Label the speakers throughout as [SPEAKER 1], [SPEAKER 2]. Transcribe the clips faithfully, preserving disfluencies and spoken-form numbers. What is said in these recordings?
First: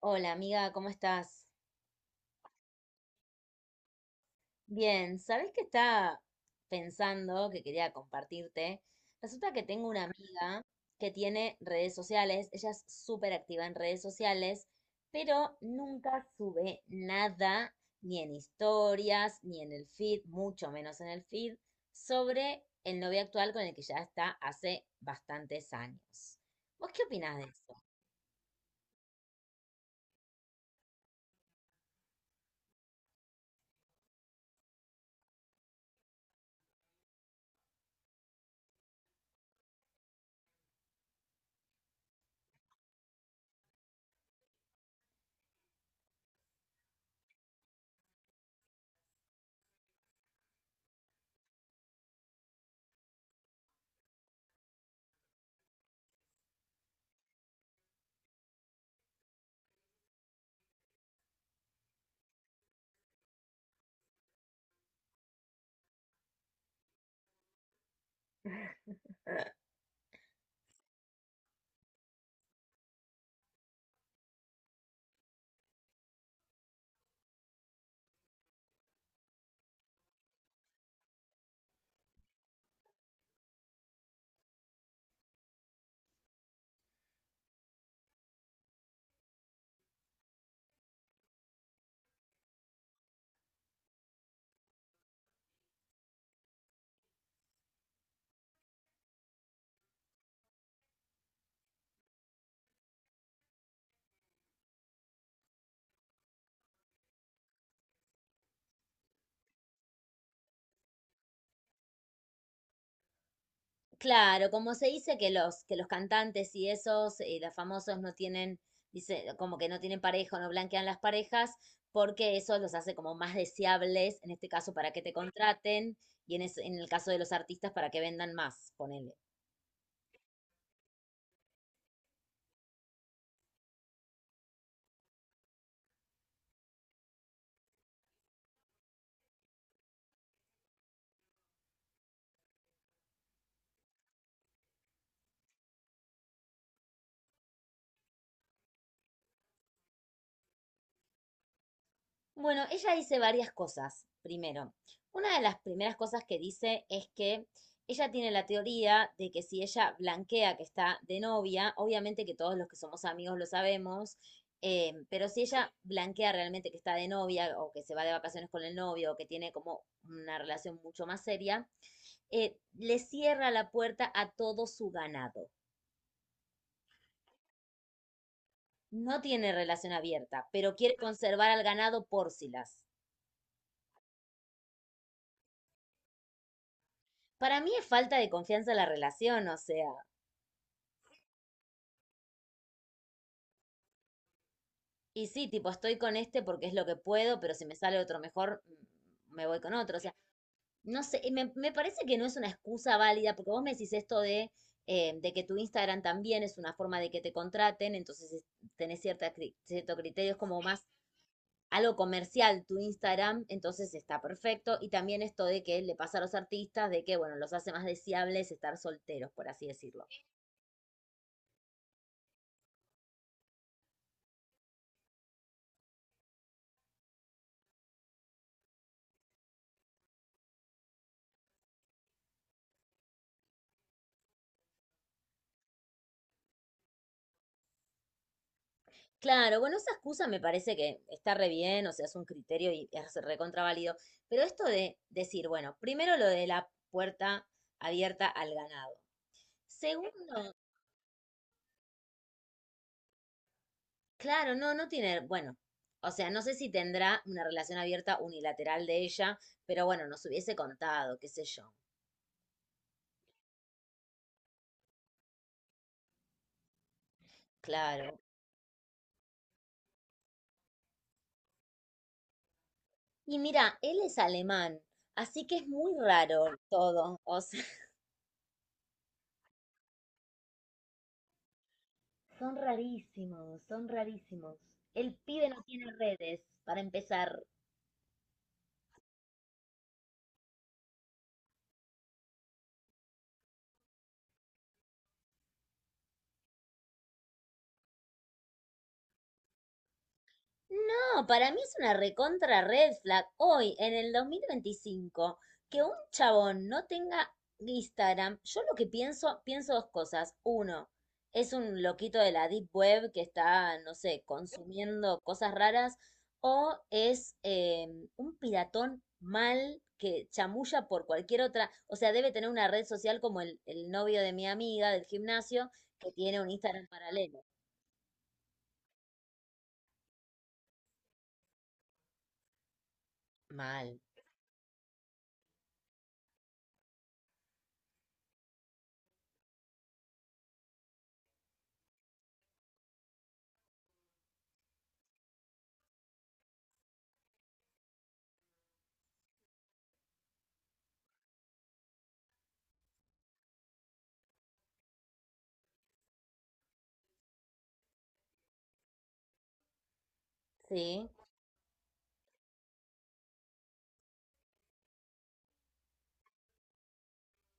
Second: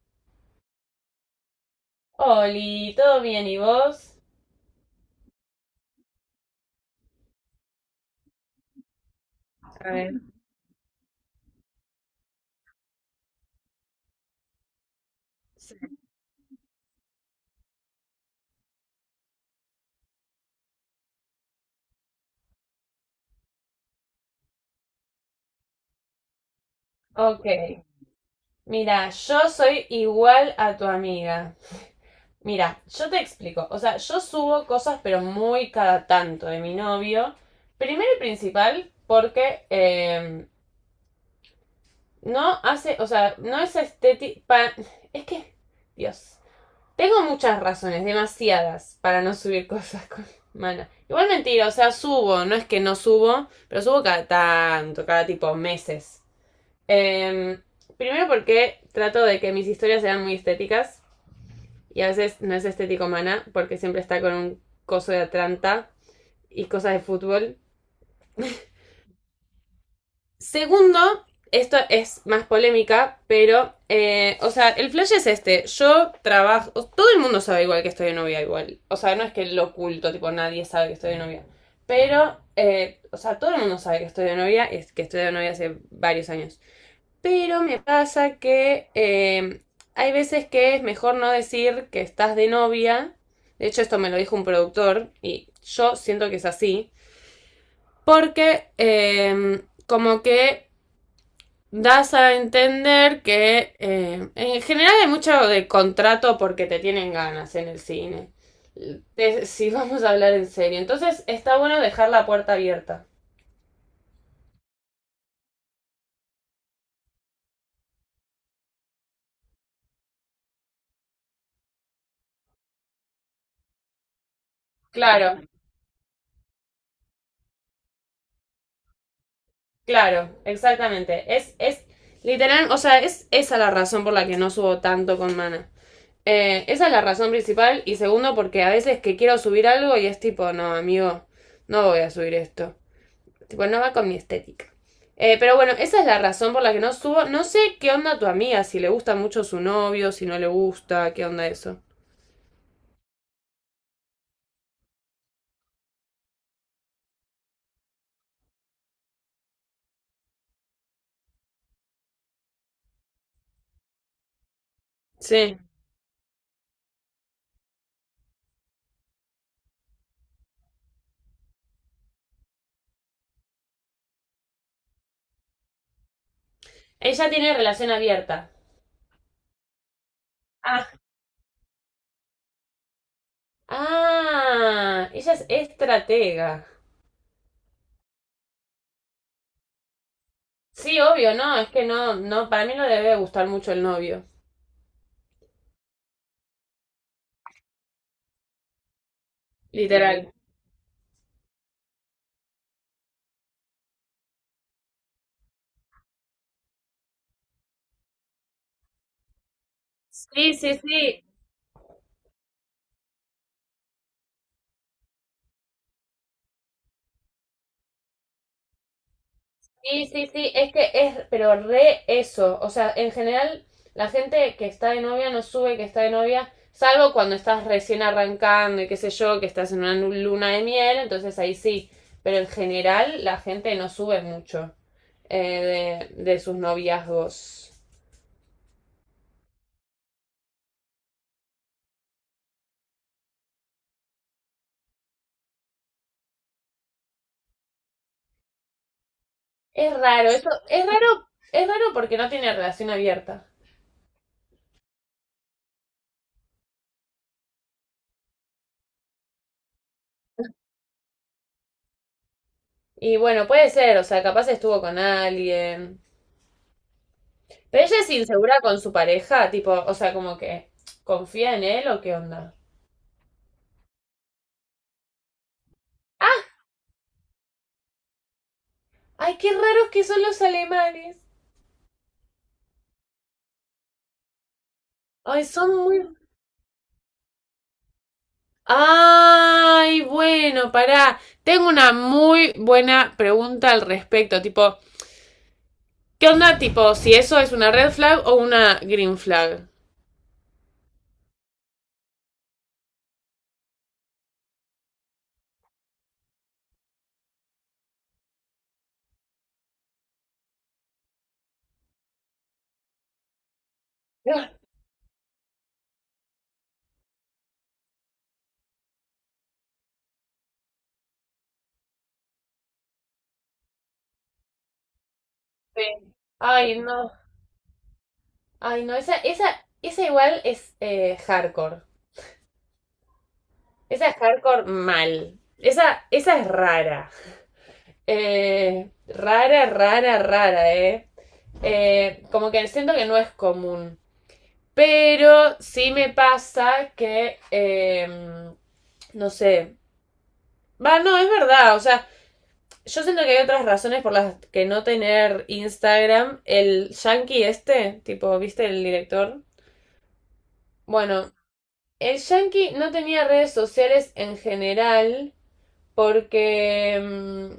[SPEAKER 1] Hola amiga, ¿cómo estás?
[SPEAKER 2] Oli, ¿todo bien y vos?
[SPEAKER 1] Bien, ¿sabés qué estaba pensando que quería compartirte? Resulta que tengo una amiga que tiene redes sociales, ella es súper activa en redes sociales, pero nunca sube nada, ni en historias, ni en el feed, mucho menos en el feed, sobre el novio actual con el que ya está hace bastantes años. ¿Vos qué opinás de
[SPEAKER 2] Ok,
[SPEAKER 1] eso?
[SPEAKER 2] mira, yo soy igual a tu amiga. Mira, yo te explico. O sea, yo subo cosas, pero muy cada tanto de mi novio. Primero y principal, porque eh, no hace, o sea, no es estético. Es que, Dios. Tengo muchas razones, demasiadas, para no subir cosas con Mana. Igual mentira, o sea, subo, no es que no subo, pero subo cada tanto, cada tipo meses. Em, Primero porque trato de que mis historias sean muy estéticas y a veces no es estético mana porque siempre está con un coso de Atlanta y cosas de fútbol. Segundo, esto es más polémica, pero, eh, o sea, el flash es este. Yo trabajo, todo el mundo sabe igual que estoy de novia igual. O sea, no es que lo oculto, tipo, nadie sabe que estoy de novia. Pero, eh, o sea, todo el mundo sabe que estoy de novia, es que estoy de novia hace varios años. Pero me pasa que eh, hay veces que es mejor no decir que estás de novia. De hecho, esto me lo dijo un productor y yo siento que es así. Porque eh, como que das a entender que eh, en general hay mucho de contrato porque te tienen ganas en el cine. Si vamos a hablar en serio. Entonces está bueno dejar la puerta abierta.
[SPEAKER 1] Claro, como se dice que los, que los cantantes y esos, eh, los famosos no tienen, dice, como que no tienen pareja o no blanquean las parejas, porque eso los hace como más deseables, en este caso para que te
[SPEAKER 2] Claro.
[SPEAKER 1] contraten, y en, es- en el caso de los artistas para que vendan más, ponele.
[SPEAKER 2] Claro, exactamente. Es, es literal, o sea, es esa la razón por la que no subo tanto con Mana. Eh, esa es la razón principal y segundo porque a veces que quiero subir algo y es tipo, no, amigo, no voy a subir esto. Tipo, no va con mi estética. Eh, pero bueno, esa es la razón por la que no subo. No sé qué onda tu amiga, si le gusta mucho su novio, si no le gusta, qué onda eso.
[SPEAKER 1] Bueno, ella dice varias cosas. Primero, una de las primeras cosas que dice es que ella tiene la teoría de que si ella blanquea que está de novia, obviamente que todos los que somos amigos lo sabemos, eh, pero si
[SPEAKER 2] Sí.
[SPEAKER 1] ella blanquea realmente que está de novia o que se va de vacaciones con el novio o que tiene como una relación mucho más seria, eh, le cierra la puerta a todo su ganado.
[SPEAKER 2] Ella tiene relación abierta.
[SPEAKER 1] No tiene relación abierta, pero
[SPEAKER 2] Ah.
[SPEAKER 1] quiere conservar al ganado por si las.
[SPEAKER 2] Ah, ella es estratega.
[SPEAKER 1] Para mí es falta de confianza en la relación, o sea,
[SPEAKER 2] Sí, obvio, no, es que no, no, para mí no le debe gustar mucho el novio,
[SPEAKER 1] y sí, tipo, estoy con este porque es lo que puedo, pero si me sale otro mejor, mm, me voy con otro. O sea,
[SPEAKER 2] literal.
[SPEAKER 1] no sé, y me, me parece que no es una excusa válida, porque vos me decís esto de, eh, de que tu Instagram también es una forma de que te contraten, entonces es- tenés cierta, cri- cierto criterio, es
[SPEAKER 2] Sí,
[SPEAKER 1] como
[SPEAKER 2] sí,
[SPEAKER 1] más
[SPEAKER 2] sí,
[SPEAKER 1] algo comercial tu Instagram, entonces está perfecto. Y también esto de que le pasa a los artistas, de que, bueno, los hace más deseables estar solteros, por así
[SPEAKER 2] sí,
[SPEAKER 1] decirlo.
[SPEAKER 2] sí, sí, es que es, pero re eso, o sea, en general la gente que está de novia no sube que está de novia, salvo cuando estás recién arrancando y qué sé yo, que estás en una nu- luna de miel, entonces ahí sí, pero en general la gente no sube mucho eh, de, de sus noviazgos.
[SPEAKER 1] Claro, bueno, esa excusa me parece que está re bien, o sea, es un criterio y es recontraválido, pero esto de decir, bueno, primero lo de la puerta abierta al ganado.
[SPEAKER 2] Es raro, eso,
[SPEAKER 1] Segundo,
[SPEAKER 2] es raro, es raro porque no tiene relación abierta.
[SPEAKER 1] claro, no, no tiene, bueno, o sea, no sé si tendrá una relación abierta unilateral de ella, pero bueno, nos hubiese contado, qué sé yo,
[SPEAKER 2] Y bueno, puede ser, o sea, capaz estuvo con alguien. Pero ella es
[SPEAKER 1] claro.
[SPEAKER 2] insegura con su pareja, tipo, o sea, como que confía en él o qué onda.
[SPEAKER 1] Y mira, él es alemán, así que es muy
[SPEAKER 2] Ah,
[SPEAKER 1] raro todo, o sea,
[SPEAKER 2] ay, qué raros que son los alemanes.
[SPEAKER 1] Son rarísimos, son rarísimos. El
[SPEAKER 2] Ay,
[SPEAKER 1] pibe no
[SPEAKER 2] son
[SPEAKER 1] tiene
[SPEAKER 2] muy...
[SPEAKER 1] redes, para empezar.
[SPEAKER 2] Ay, bueno, pará. Tengo una muy buena pregunta al respecto, tipo, ¿qué onda, tipo, si eso es una red flag o una green flag?
[SPEAKER 1] No, para mí es una recontra red flag hoy, en el dos mil veinticinco que un chabón no tenga Instagram. Yo lo que pienso, pienso dos cosas. Uno, es un loquito de la deep web que está, no sé,
[SPEAKER 2] Ah,
[SPEAKER 1] consumiendo cosas raras. O es eh, un piratón mal que chamulla por cualquier otra. O sea, debe tener una red social como el, el novio de mi amiga del gimnasio que
[SPEAKER 2] sí.
[SPEAKER 1] tiene un
[SPEAKER 2] Ay,
[SPEAKER 1] Instagram
[SPEAKER 2] no.
[SPEAKER 1] paralelo.
[SPEAKER 2] Ay, no, esa, esa, esa igual es eh, hardcore.
[SPEAKER 1] Mal.
[SPEAKER 2] Esa es hardcore mal. Esa, esa es rara. Eh, rara, rara, rara, ¿eh? Eh, Como que siento que no es común. Pero sí me pasa que, eh, no sé. Va, no, es verdad. O sea, yo siento que hay otras razones por las que no tener Instagram. El yankee este, tipo, ¿viste el director?
[SPEAKER 1] Sí.
[SPEAKER 2] Bueno, el yankee no tenía redes sociales en general porque... mm,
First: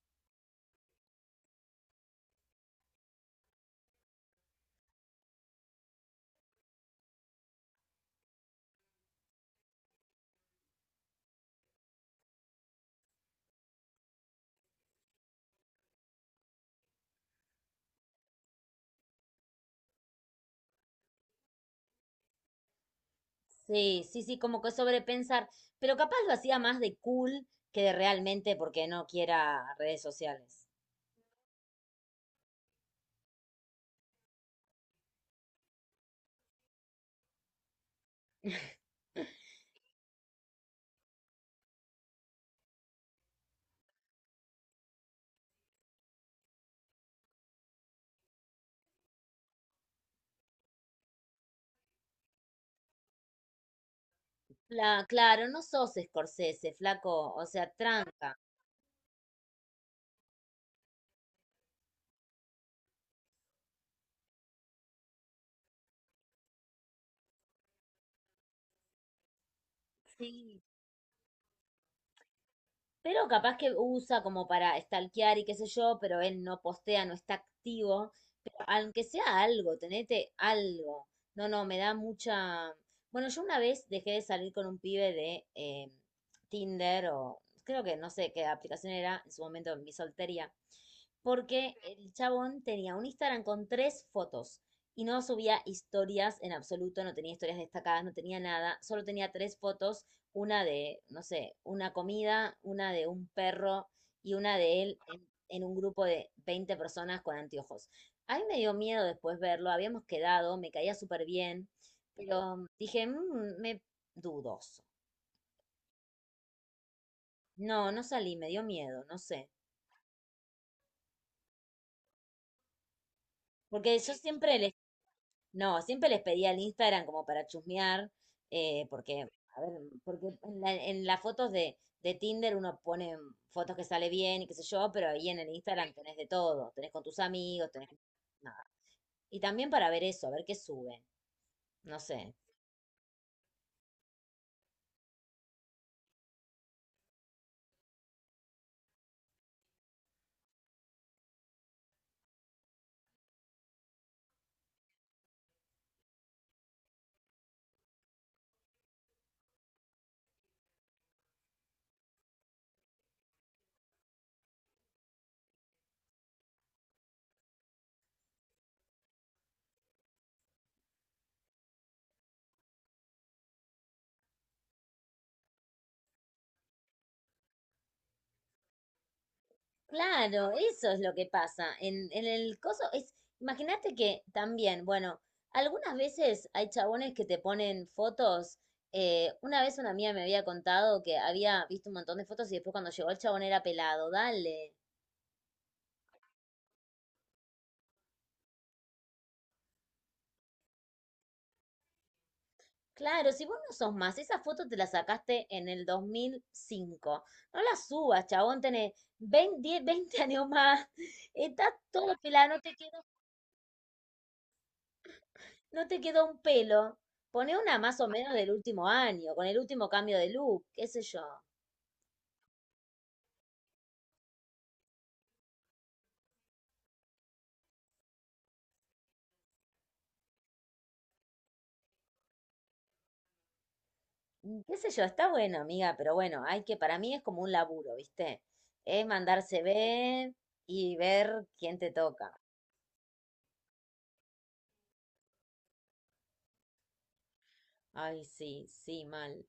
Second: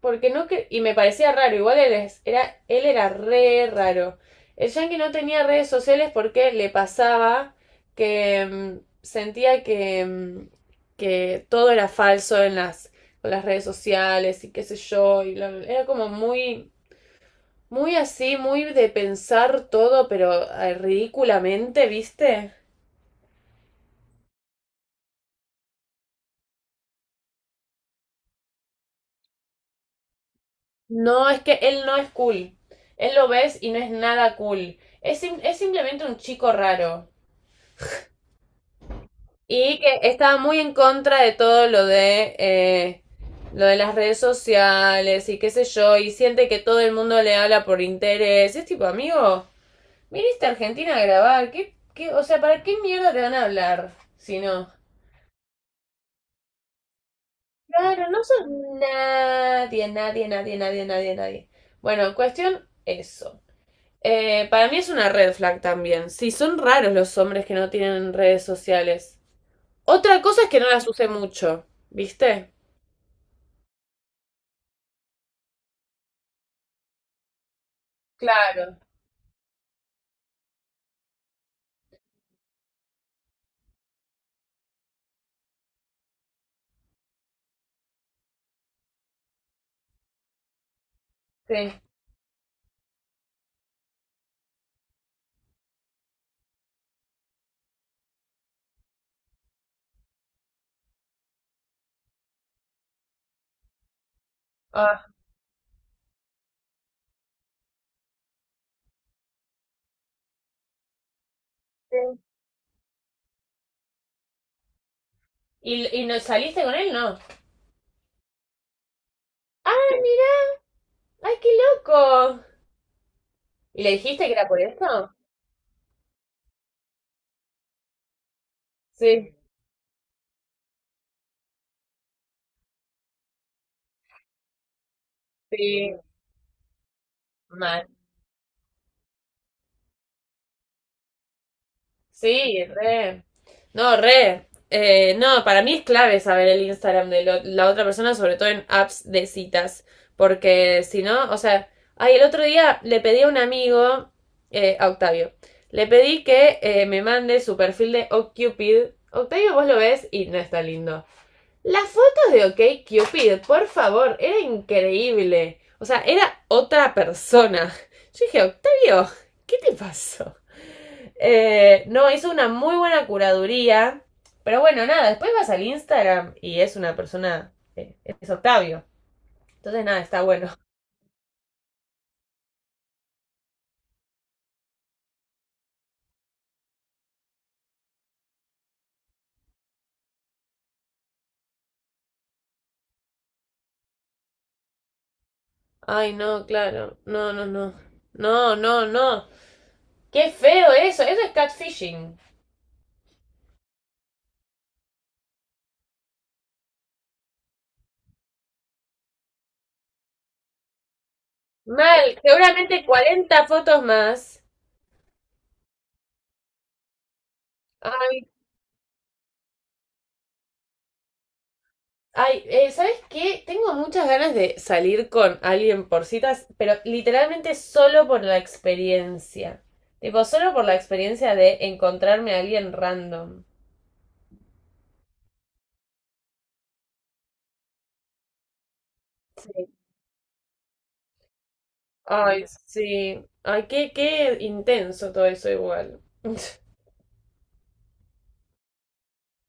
[SPEAKER 2] porque no que... Y me parecía raro, igual él, es- era, él era re raro. El Yankee no tenía redes sociales porque le pasaba que mm, sentía que, mm, que todo era falso en las, con las redes sociales y qué sé yo. Y bla, bla, bla. Era como muy, muy así, muy de pensar todo, pero eh, ridículamente, ¿viste?
[SPEAKER 1] Sí, sí, sí, como que sobrepensar, pero capaz lo hacía más de cool que de realmente porque no quiera redes sociales.
[SPEAKER 2] No, es que él no es cool. Él lo ves y no es nada cool. Es, es simplemente un chico raro. Y que estaba muy en contra de todo lo de eh, lo de las redes sociales y qué sé yo, y siente que todo el mundo le habla por interés. Es tipo, amigo, viniste a Argentina a grabar, ¿qué, qué, o sea, ¿para qué mierda te van a hablar si no?
[SPEAKER 1] La, claro, no sos Scorsese, flaco, o sea,
[SPEAKER 2] Claro, no
[SPEAKER 1] tranca.
[SPEAKER 2] son nadie, nadie, nadie, nadie, nadie, nadie. Bueno, cuestión eso. Eh, para mí es una red flag también. Sí, son raros los hombres que no tienen redes sociales. Otra cosa es que
[SPEAKER 1] Sí.
[SPEAKER 2] no las use mucho, ¿viste?
[SPEAKER 1] Pero capaz que usa como para stalkear y qué sé yo, pero él no postea, no está activo. Pero
[SPEAKER 2] Claro,
[SPEAKER 1] aunque sea algo, tenete algo. No, no, me da mucha... Bueno, yo una vez dejé de salir con un pibe de eh, Tinder o creo que no sé qué aplicación era en su momento en mi soltería, porque
[SPEAKER 2] sí.
[SPEAKER 1] el chabón tenía un Instagram con tres fotos y no subía historias en absoluto, no tenía historias destacadas, no tenía nada, solo tenía tres fotos una de, no sé, una comida, una de un perro y una de él
[SPEAKER 2] Ah.
[SPEAKER 1] en, en un grupo de veinte personas con anteojos. A mí me dio miedo después verlo, habíamos quedado, me caía súper bien,
[SPEAKER 2] Sí.
[SPEAKER 1] pero mm, dije, "Mm, me dudoso.
[SPEAKER 2] ¿Y, ¿Y no saliste con él? No.
[SPEAKER 1] No, no salí, me dio miedo, no sé.
[SPEAKER 2] ¡Ah, mira! ¡Ay, qué loco! ¿Y le
[SPEAKER 1] Porque yo
[SPEAKER 2] dijiste que era
[SPEAKER 1] siempre
[SPEAKER 2] por
[SPEAKER 1] le
[SPEAKER 2] eso?
[SPEAKER 1] No, siempre les pedía el Instagram como para chusmear, eh, porque,
[SPEAKER 2] Sí,
[SPEAKER 1] a ver, porque en la- en las fotos de, de Tinder uno pone fotos que sale bien y qué sé yo, pero ahí en el Instagram
[SPEAKER 2] sí,
[SPEAKER 1] tenés de todo, tenés con tus amigos, tenés
[SPEAKER 2] mal.
[SPEAKER 1] nada. Y también para ver eso, a ver qué sube, no sé.
[SPEAKER 2] Sí, re. No, re. Eh, no, para mí es clave saber el Instagram de lo- la otra persona, sobre todo en apps de citas, porque si no, o sea, ay, el otro día le pedí a un amigo, eh, a Octavio, le pedí que eh, me mande su perfil de OkCupid. Octavio, vos lo ves y no está lindo. Las fotos de OK Cupid, por favor, era increíble. O sea, era otra persona. Yo dije, Octavio, ¿qué te pasó? Eh, no, hizo una muy buena curaduría. Pero bueno, nada, después vas al Instagram y es una persona, eh, es Octavio. Entonces nada, está bueno.
[SPEAKER 1] Claro, eso es lo que pasa. En, en el coso es, imagínate que también, bueno, algunas veces hay chabones que te ponen fotos. Eh, una vez una amiga me había contado que había visto un montón de fotos y después cuando llegó el chabón era pelado. Dale.
[SPEAKER 2] Ay, no, claro. No, no, no. No, no, no. Qué feo eso. Eso es catfishing.
[SPEAKER 1] Claro, si vos no sos más, esa foto te la sacaste en el dos mil cinco. No la subas, chabón, tenés veinte diez, veinte años más. Estás
[SPEAKER 2] Mal.
[SPEAKER 1] todo pelado, no te
[SPEAKER 2] Seguramente
[SPEAKER 1] quedó
[SPEAKER 2] cuarenta fotos más.
[SPEAKER 1] No te quedó un pelo. Poné una más o menos del último año, con el último cambio de look, qué sé yo.
[SPEAKER 2] Ay, eh, ¿sabes qué? Tengo muchas ganas de salir con alguien por citas, pero literalmente solo por la experiencia. Tipo, solo por la experiencia de encontrarme a alguien random.
[SPEAKER 1] Mm, qué sé yo, está bueno, amiga, pero bueno, hay que, para mí es como un laburo, ¿viste? Es mandarse ver y ver quién te toca.
[SPEAKER 2] Ay, sí. Ay, qué, qué intenso todo eso igual.
[SPEAKER 1] Ay, sí, sí, mal.